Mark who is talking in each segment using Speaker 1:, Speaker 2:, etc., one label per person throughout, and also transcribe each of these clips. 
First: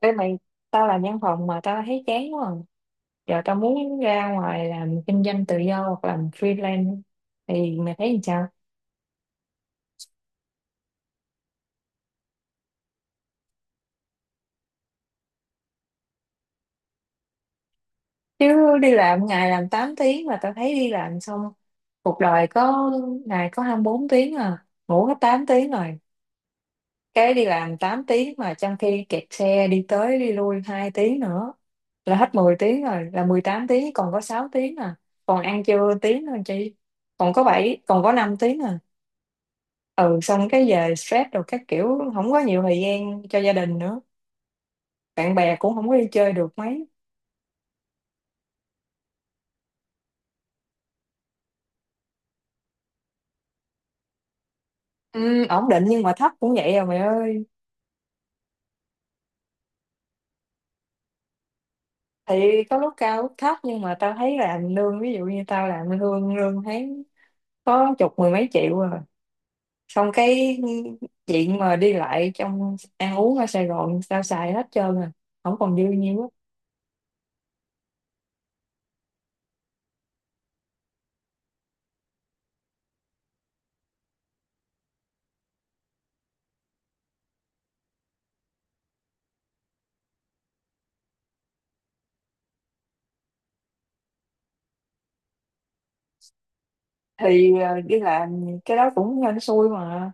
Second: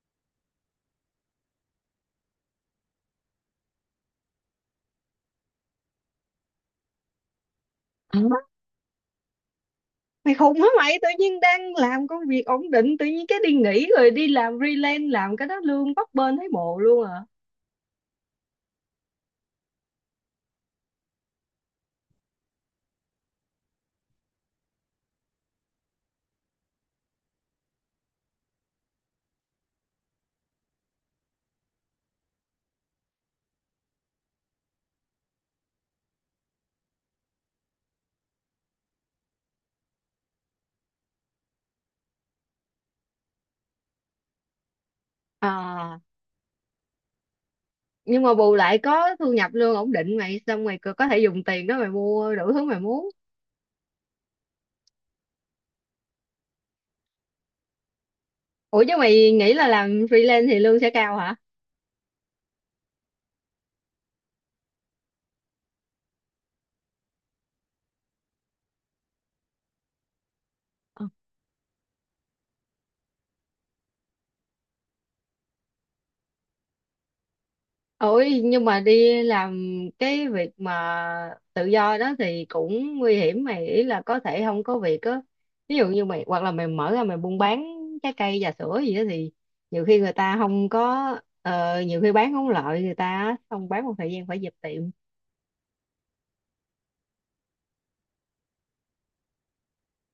Speaker 1: Ê mày, tao làm văn phòng mà tao thấy chán quá à. Giờ tao muốn ra ngoài làm kinh doanh tự do hoặc làm freelance thì mày thấy
Speaker 2: Ờ,
Speaker 1: làm sao?
Speaker 2: mày khùng hả? Mày tự nhiên đang làm công việc ổn định tự nhiên cái đi nghỉ rồi đi làm freelance, làm cái đó lương bấp bênh thấy mồ luôn à.
Speaker 1: Chứ đi làm ngày làm 8 tiếng mà tao thấy đi làm xong cuộc đời có ngày có 24 tiếng à, ngủ hết 8 tiếng rồi. Cái đi làm 8 tiếng mà trong khi kẹt xe đi tới đi lui 2 tiếng nữa là hết 10 tiếng rồi, là 18 tiếng còn có 6 tiếng à. Còn ăn trưa tiếng thôi chị. Còn có 7 còn có 5 tiếng à. Ừ Xong cái về stress rồi các kiểu, không có nhiều thời gian cho gia đình nữa, bạn bè cũng không có
Speaker 2: À,
Speaker 1: đi chơi được mấy.
Speaker 2: nhưng mà bù lại có thu nhập lương ổn định mày, xong mày có thể dùng tiền đó mày mua đủ thứ mày muốn.
Speaker 1: Ừ, Ổn định nhưng mà thấp cũng vậy à mày ơi.
Speaker 2: Ủa, chứ mày nghĩ là làm freelance thì lương sẽ cao hả?
Speaker 1: Thì có lúc cao lúc thấp, nhưng mà tao thấy làm lương, ví dụ như tao làm lương lương tháng có chục mười mấy triệu rồi, xong cái chuyện mà đi lại, trong ăn uống ở Sài Gòn tao xài hết trơn à, không còn dư nhiêu á.
Speaker 2: Ôi, nhưng mà đi làm cái việc mà tự do đó thì cũng nguy hiểm mày, ý là có thể không có việc á. Ví dụ như mày, hoặc là mày mở ra mày buôn bán trái cây trà sữa gì đó thì nhiều khi người ta không có, nhiều khi bán không lợi người ta á, xong bán một thời gian phải dẹp tiệm.
Speaker 1: Thì đi làm cái đó cũng hên xui mà.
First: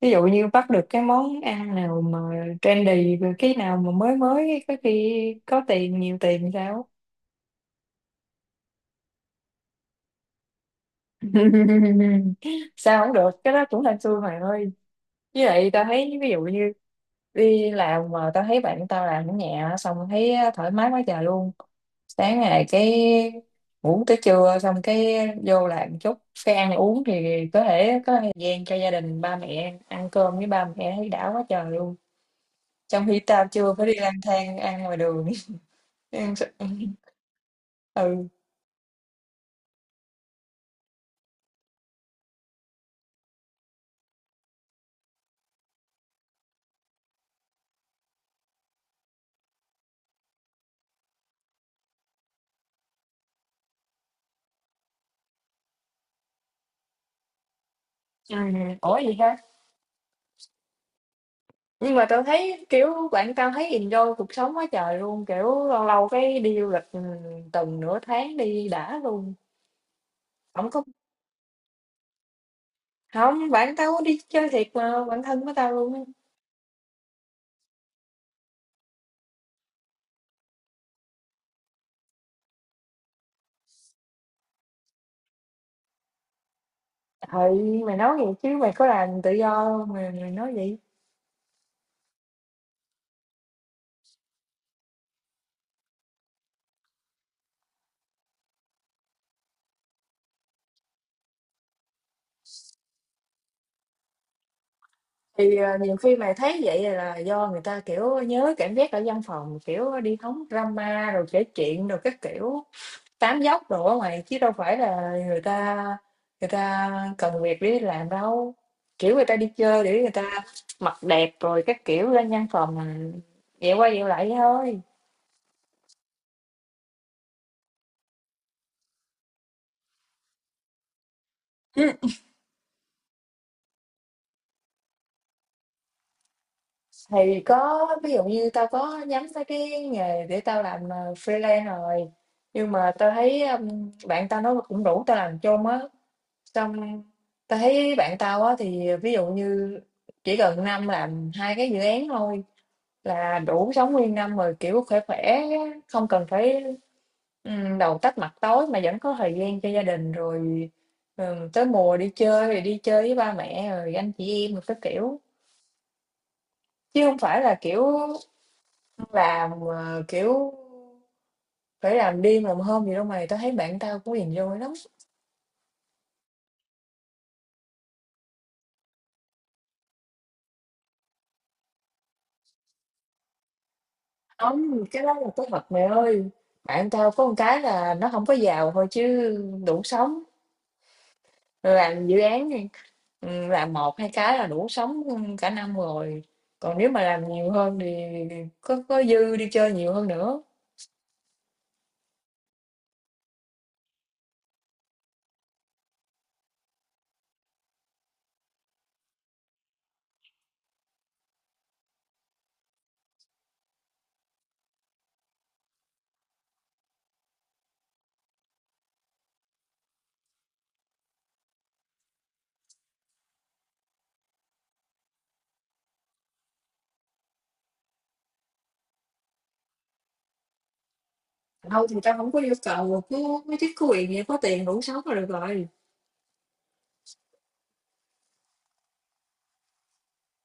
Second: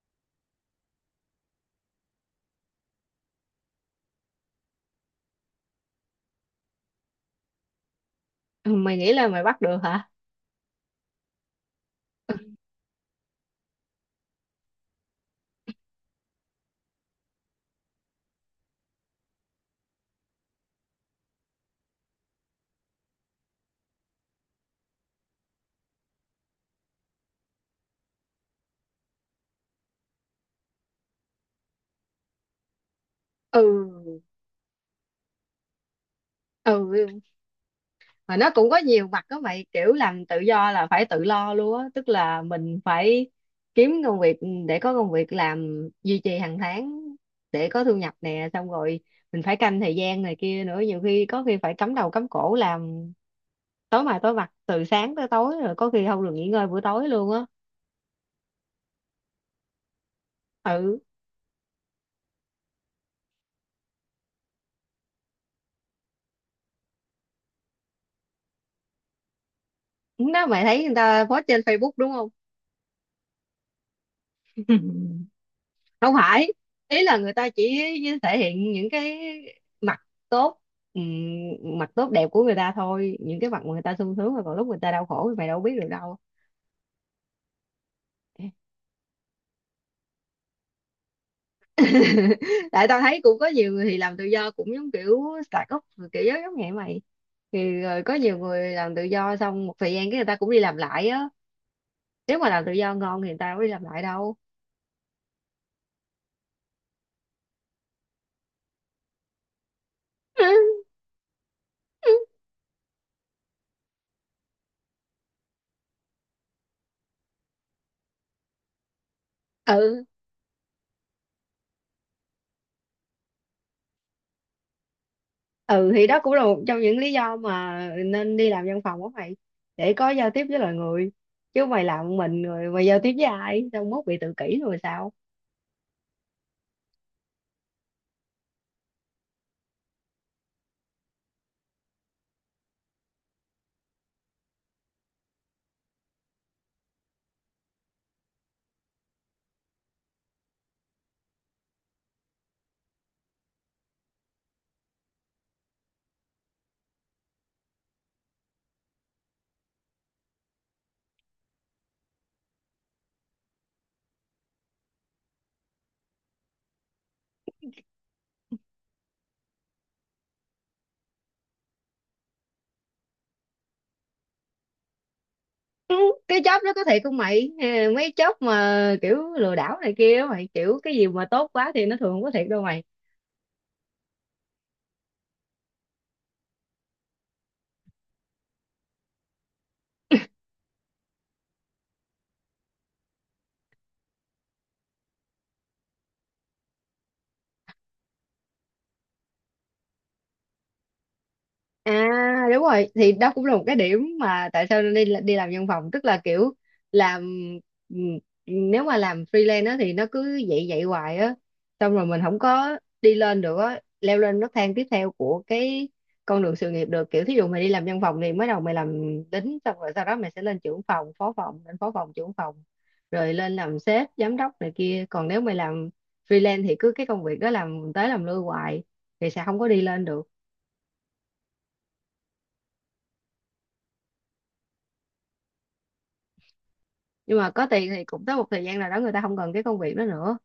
Speaker 1: Ví dụ như bắt được cái món ăn nào mà trendy rồi, cái nào mà mới mới có khi có tiền, nhiều tiền sao.
Speaker 2: Ừ, mày nghĩ là mày bắt được hả?
Speaker 1: Sao không được, cái đó cũng hên xui mày ơi. Với lại tao thấy, ví dụ như đi làm mà tao thấy bạn tao làm ở nhà, xong thấy thoải mái quá trời luôn. Sáng ngày cái ngủ tới trưa, xong cái vô làm chút, cái ăn uống thì có thể có thời gian cho gia đình, ba mẹ ăn cơm với ba mẹ thấy đã quá trời luôn. Trong khi tao chưa có, đi
Speaker 2: Ừ.
Speaker 1: lang thang ăn ngoài đường. Em sẽ
Speaker 2: Ừ,
Speaker 1: ừ,
Speaker 2: mà nó cũng có nhiều mặt đó mày, kiểu làm tự do là phải tự lo luôn á, tức là mình phải kiếm công việc, để có công việc làm duy trì hàng tháng, để có thu nhập nè, xong rồi mình phải canh thời gian này kia nữa, nhiều khi có khi phải cắm đầu cắm cổ làm tối mai tối mặt từ sáng tới tối, rồi có khi không được nghỉ ngơi buổi tối luôn á.
Speaker 1: ủa gì ha?
Speaker 2: Ừ,
Speaker 1: Nhưng mà tao thấy, kiểu, bạn tao thấy enjoy cuộc sống quá trời luôn, kiểu, lâu lâu cái đi du lịch, tuần nửa tháng đi đã luôn.
Speaker 2: đó mày
Speaker 1: Không có,
Speaker 2: thấy người ta post trên Facebook đúng không?
Speaker 1: không. Bạn tao có đi chơi thiệt mà, bạn thân của tao luôn á.
Speaker 2: Không phải, ý là người ta chỉ thể hiện những cái mặt tốt, ừm, mặt tốt đẹp của người ta thôi, những cái mặt mà người ta sung sướng, rồi còn lúc người ta đau khổ thì mày đâu biết được đâu.
Speaker 1: Ừ, mày nói vậy chứ mày có làm tự do hông mà mày nói vậy?
Speaker 2: Tại tao thấy cũng có nhiều người thì làm tự do cũng giống kiểu start up rồi, kiểu giống giống vậy mày, thì rồi có nhiều người làm tự do xong một thời gian cái người ta cũng đi làm lại á. Nếu mà làm tự do ngon thì người ta đâu có đi làm lại đâu.
Speaker 1: Thì, ờ, nhiều khi mày thấy vậy là do người ta, kiểu, nhớ cảm giác ở văn phòng, kiểu, đi hóng drama rồi kể chuyện rồi các kiểu. Tám dốc đồ ở ngoài, chứ đâu phải là người ta cần việc để đi làm đâu. Kiểu người ta đi chơi để
Speaker 2: Ừ.
Speaker 1: người ta mặc đẹp rồi các kiểu, ra văn phòng dẹo qua dẹo lại vậy thôi.
Speaker 2: Ừ, thì đó cũng là một trong những lý do mà nên đi làm văn phòng của mày, để có giao tiếp với loài người, chứ mày
Speaker 1: Ừ.
Speaker 2: làm một mình rồi mày giao tiếp với ai, xong mốt bị tự kỷ rồi sao.
Speaker 1: Thì có, ví dụ như tao có nhắm tới cái nghề để tao làm, freelance rồi. Nhưng mà tao thấy, bạn tao nó cũng rủ tao làm chung á, xong tao thấy bạn tao á thì ví dụ như chỉ cần năm làm hai cái dự án thôi là đủ sống nguyên năm rồi, kiểu khỏe khỏe, không cần phải đầu tách mặt tối, mà vẫn có thời gian cho gia đình rồi. Tới mùa đi chơi thì đi chơi với ba mẹ rồi anh chị em rồi các kiểu, chứ không phải là kiểu làm, kiểu phải làm đêm làm hôm gì đâu mày. Tao thấy bạn tao cũng hiền vô lắm.
Speaker 2: Ừ, cái job đó có thiệt không mày? Ừ, mấy job mà kiểu lừa đảo này kia á mày, kiểu cái gì mà tốt quá thì nó thường không có thiệt đâu mày.
Speaker 1: Không, cái đó là cái thật mày ơi. Bạn tao có một cái là nó không có giàu thôi, chứ đủ sống. Làm dự án, ừ, làm một hai cái là đủ sống cả năm rồi. Còn nếu mà làm nhiều hơn thì có dư đi chơi nhiều hơn nữa.
Speaker 2: À đúng rồi, thì đó cũng là một cái điểm mà tại sao nên đi đi làm văn phòng, tức là kiểu làm, ừm, nếu mà làm freelance á thì nó cứ vậy vậy hoài á, xong rồi mình không có đi lên được á, leo lên nấc thang tiếp theo của cái con đường sự nghiệp được, kiểu thí dụ mày đi làm văn phòng thì mới đầu mày làm lính, xong rồi sau đó mày sẽ lên trưởng phòng phó phòng, lên phó phòng trưởng phòng, rồi lên làm sếp giám đốc này kia. Còn nếu mày làm freelance thì cứ cái công việc đó làm tới làm lui hoài thì sẽ không có đi lên được.
Speaker 1: Thôi thì tao không có yêu cầu cứ mấy cái quyền gì, có tiền đủ sống là được rồi.
Speaker 2: Nhưng mà có tiền thì cũng tới một thời gian nào đó người ta không cần cái công việc đó nữa,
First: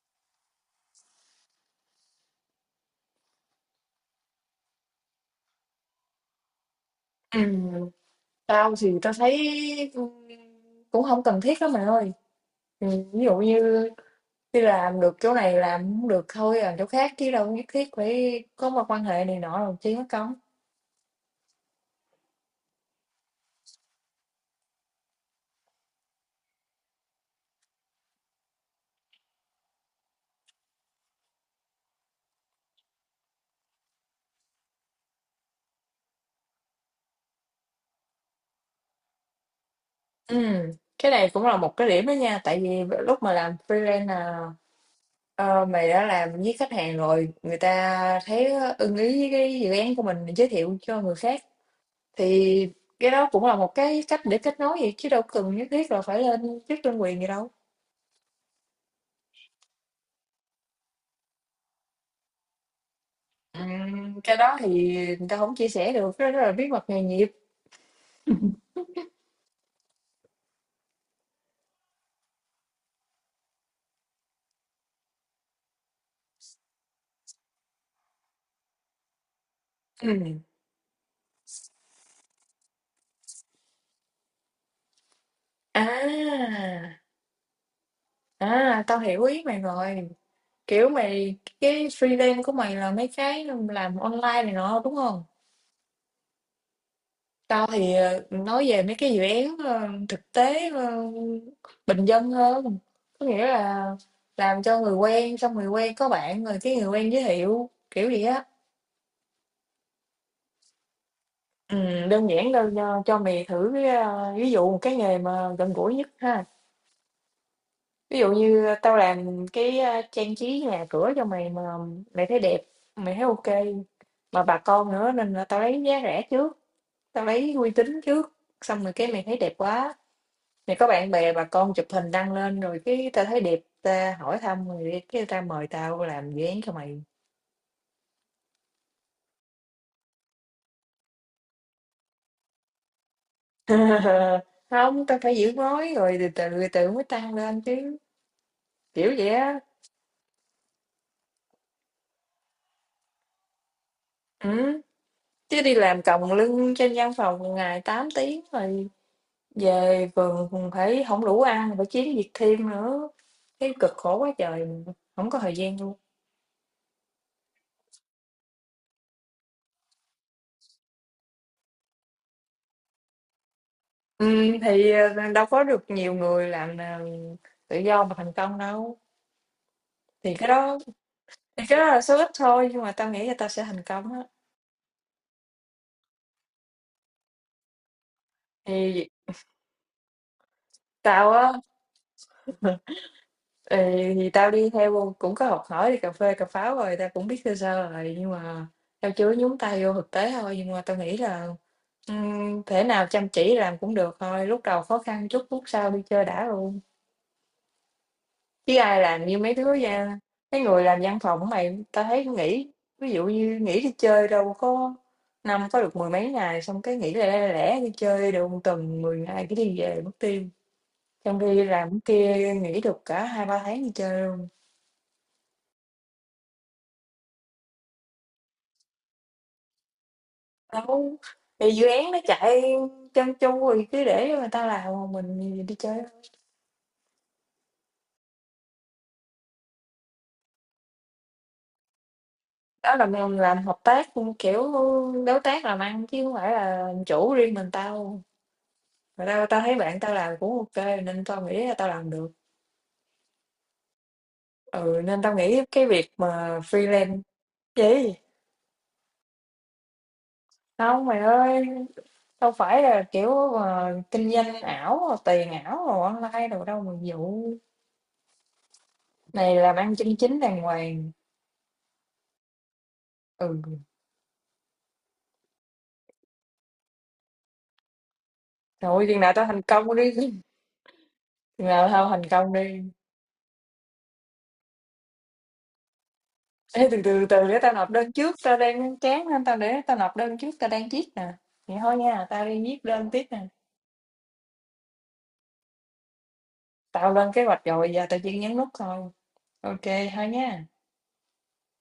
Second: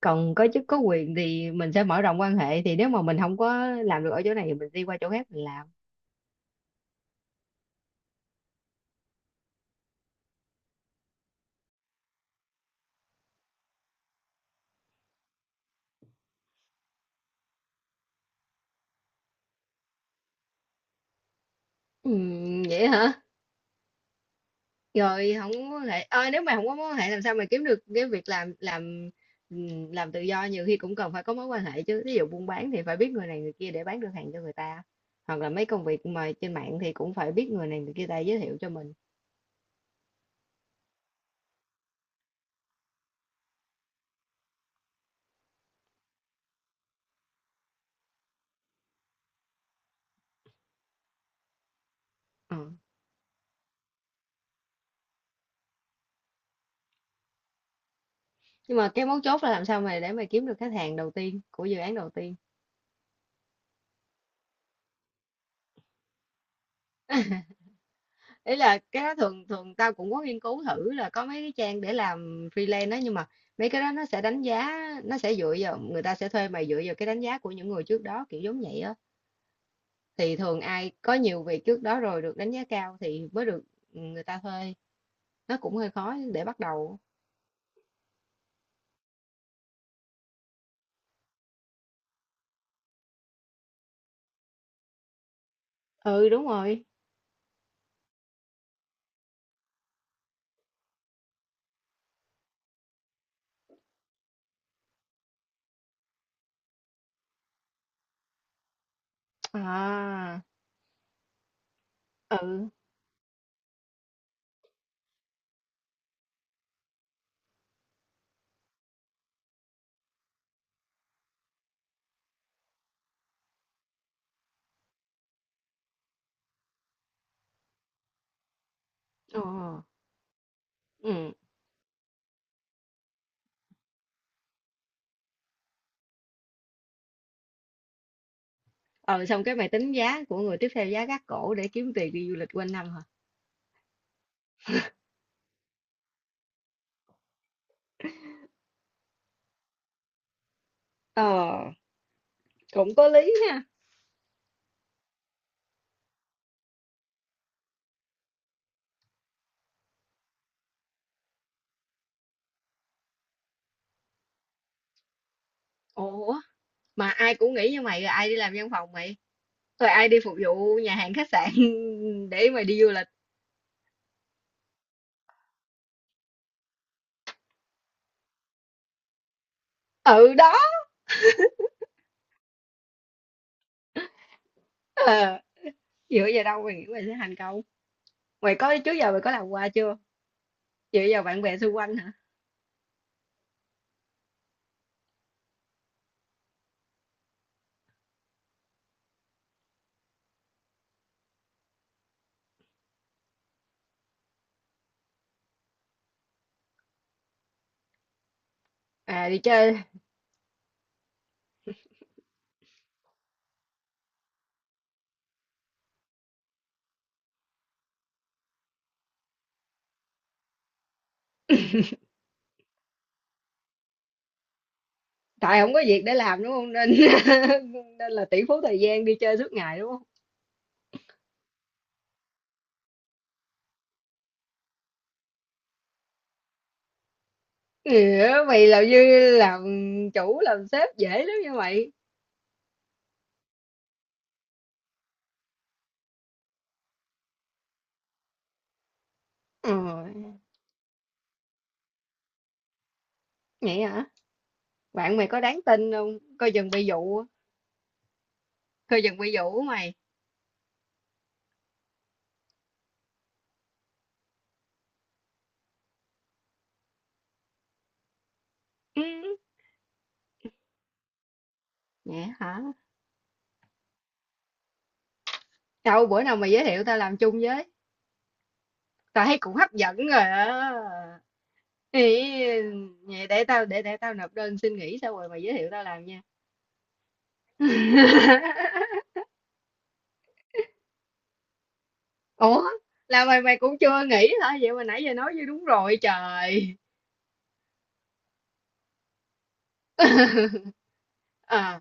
Speaker 2: còn có chức có quyền thì mình sẽ mở rộng quan hệ, thì nếu mà mình không có làm được ở chỗ này thì mình đi qua chỗ khác mình làm.
Speaker 1: Ừ. Tao thì tao thấy cũng không cần thiết lắm mày ơi. Ừ, ví dụ như đi làm được chỗ này, làm không được thôi làm chỗ khác, chứ đâu nhất thiết phải có một quan hệ này nọ rồi chứ có công.
Speaker 2: Ừ, vậy hả? Rồi không có mối quan hệ. Ờ, nếu mà không có mối quan hệ làm sao mà kiếm được cái việc làm, làm tự do nhiều khi cũng cần phải có mối quan hệ chứ, ví dụ buôn bán thì phải biết người này người kia để bán được hàng cho người ta, hoặc là mấy công việc mà trên mạng thì cũng phải biết người này người kia ta giới thiệu cho mình.
Speaker 1: Ừ. Cái này cũng là một cái điểm đó nha, tại vì lúc mà làm freelance là, ờ, mày đã làm với khách hàng rồi, người ta thấy ưng ý với cái dự án của mình giới thiệu cho người khác,
Speaker 2: Ờ.
Speaker 1: thì cái đó cũng là một cái cách để kết nối, vậy chứ đâu cần nhất thiết là phải lên chức đơn quyền gì đâu.
Speaker 2: Nhưng mà cái mấu chốt là làm sao mà để mà kiếm được khách hàng đầu tiên của dự án đầu tiên.
Speaker 1: Cái đó thì người ta không chia sẻ được, cái đó là bí mật nghề nghiệp.
Speaker 2: Ý là cái đó thường thường tao cũng có nghiên cứu thử là có mấy cái trang để làm freelance đó, nhưng mà mấy cái đó nó sẽ đánh giá, nó sẽ dựa vào, người ta sẽ thuê mày dựa vào cái đánh giá của những người trước đó kiểu giống vậy á. Thì
Speaker 1: Ừm.
Speaker 2: thường ai có nhiều việc trước đó rồi được đánh giá cao thì mới được, người ta thuê, nó cũng hơi khó để
Speaker 1: À,
Speaker 2: bắt đầu.
Speaker 1: à, tao hiểu ý mày rồi. Kiểu mày, cái freelance của mày là mấy cái làm online này nọ đúng không?
Speaker 2: Ừ đúng rồi.
Speaker 1: Tao thì nói về mấy cái dự án, thực tế, bình dân hơn. Có nghĩa là làm cho người quen, xong người quen có bạn rồi cái người quen giới thiệu kiểu gì á.
Speaker 2: À.
Speaker 1: Ừ, đơn giản đâu,
Speaker 2: Ừ.
Speaker 1: cho mày thử cái, ví dụ một cái nghề mà gần gũi nhất ha. Ví dụ như tao làm cái, trang trí nhà cửa cho mày. Mà mày thấy đẹp, mày thấy ok, mà bà con nữa nên là tao lấy giá rẻ trước, tao lấy uy tín trước. Xong rồi cái mày thấy
Speaker 2: Ờ.
Speaker 1: đẹp quá này, có bạn
Speaker 2: Ừ.
Speaker 1: bè bà con chụp hình đăng lên, rồi cái tao thấy đẹp, ta hỏi thăm rồi đi, cái ta mời tao làm dự án cho mày.
Speaker 2: Ừ, xong cái mày tính giá của người tiếp theo giá gác cổ để kiếm tiền đi du lịch quanh năm hả?
Speaker 1: Không, tao phải giữ mối rồi từ từ từ mới tăng lên chứ, kiểu vậy á.
Speaker 2: Ờ, cũng có lý ha.
Speaker 1: Ừ. Chứ đi làm còng lưng trên văn phòng ngày 8 tiếng rồi, về vườn phải không đủ ăn, phải kiếm việc thêm nữa, cái cực khổ quá trời, không có thời gian luôn.
Speaker 2: Ủa, mà ai cũng nghĩ như mày rồi ai đi làm văn phòng mày, rồi ai đi phục vụ nhà hàng khách sạn để mà đi du lịch.
Speaker 1: Ừ, thì đâu có được nhiều người làm tự do mà thành công đâu. thì
Speaker 2: Ừ
Speaker 1: cái
Speaker 2: đó.
Speaker 1: đó Thì cái đó là số ít thôi, nhưng mà tao nghĩ là tao sẽ thành công á.
Speaker 2: Ờ, dựa vào đâu mày nghĩ mày sẽ thành công? Mày có, trước
Speaker 1: Thì
Speaker 2: giờ mày có làm qua chưa? Dựa vào
Speaker 1: tao
Speaker 2: bạn
Speaker 1: á,
Speaker 2: bè xung quanh hả?
Speaker 1: ừ, thì tao đi theo cũng có học hỏi, đi cà phê cà pháo rồi, tao cũng biết sơ sơ rồi, nhưng mà tao chưa nhúng tay vô thực tế thôi. Nhưng mà tao nghĩ là thể nào chăm chỉ làm cũng được thôi, lúc đầu khó khăn chút, lúc sau đi chơi đã luôn. Chứ ai làm
Speaker 2: À
Speaker 1: như
Speaker 2: đi chơi.
Speaker 1: mấy người làm văn phòng mày, tao thấy nghỉ, ví dụ như nghỉ đi chơi đâu có, năm có được mười mấy ngày, xong cái nghỉ lẻ lẻ lẻ đi chơi được một tuần 10 ngày cái đi về mất tiêu. Trong khi làm cái kia nghỉ được cả hai ba tháng đi chơi luôn.
Speaker 2: Tại không có việc để làm đúng không nên nên là tỷ phú thời gian đi chơi suốt ngày đúng không?
Speaker 1: Đâu, thì dự án nó chạy chân chu rồi cứ để người ta làm, còn mình đi chơi.
Speaker 2: Ừ, mày làm như làm chủ làm sếp dễ lắm như mày.
Speaker 1: Đó là mình làm hợp tác, kiểu đối tác làm ăn chứ không phải là làm chủ riêng mình tao. Mà tao tao
Speaker 2: Ừ,
Speaker 1: thấy bạn tao làm cũng ok nên tao nghĩ là tao làm được.
Speaker 2: vậy hả?
Speaker 1: Ừ,
Speaker 2: Bạn
Speaker 1: nên
Speaker 2: mày
Speaker 1: tao
Speaker 2: có đáng
Speaker 1: nghĩ cái
Speaker 2: tin
Speaker 1: việc
Speaker 2: không, coi
Speaker 1: mà
Speaker 2: chừng bị
Speaker 1: freelance
Speaker 2: dụ.
Speaker 1: gì
Speaker 2: Coi chừng bị dụ mày.
Speaker 1: không mày ơi, đâu phải là kiểu mà kinh doanh ảo, tiền ảo rồi online đồ đâu mà vụ,
Speaker 2: Ừ,
Speaker 1: này làm ăn chân chính đàng hoàng.
Speaker 2: vậy hả?
Speaker 1: Ừ,
Speaker 2: Đâu bữa nào mà giới thiệu tao làm chung với.
Speaker 1: thôi
Speaker 2: Tao thấy cũng hấp dẫn rồi
Speaker 1: chừng
Speaker 2: á.
Speaker 1: nào tao thành
Speaker 2: Ý,
Speaker 1: công đi.
Speaker 2: vậy để tao để tao nộp đơn xin nghỉ xong rồi mày giới thiệu tao làm nha.
Speaker 1: Ê, từ từ từ để tao nộp đơn trước, tao đang chán nên tao để tao nộp đơn trước, tao đang viết nè. Vậy thôi nha, tao đi
Speaker 2: Ủa,
Speaker 1: viết đơn tiếp
Speaker 2: là
Speaker 1: nè.
Speaker 2: mày mày cũng chưa nghỉ hả? Vậy mà nãy giờ nói như đúng rồi trời.
Speaker 1: Tao lên kế hoạch rồi, giờ tao chỉ nhấn nút thôi. Ok, thôi nha.
Speaker 2: Ờ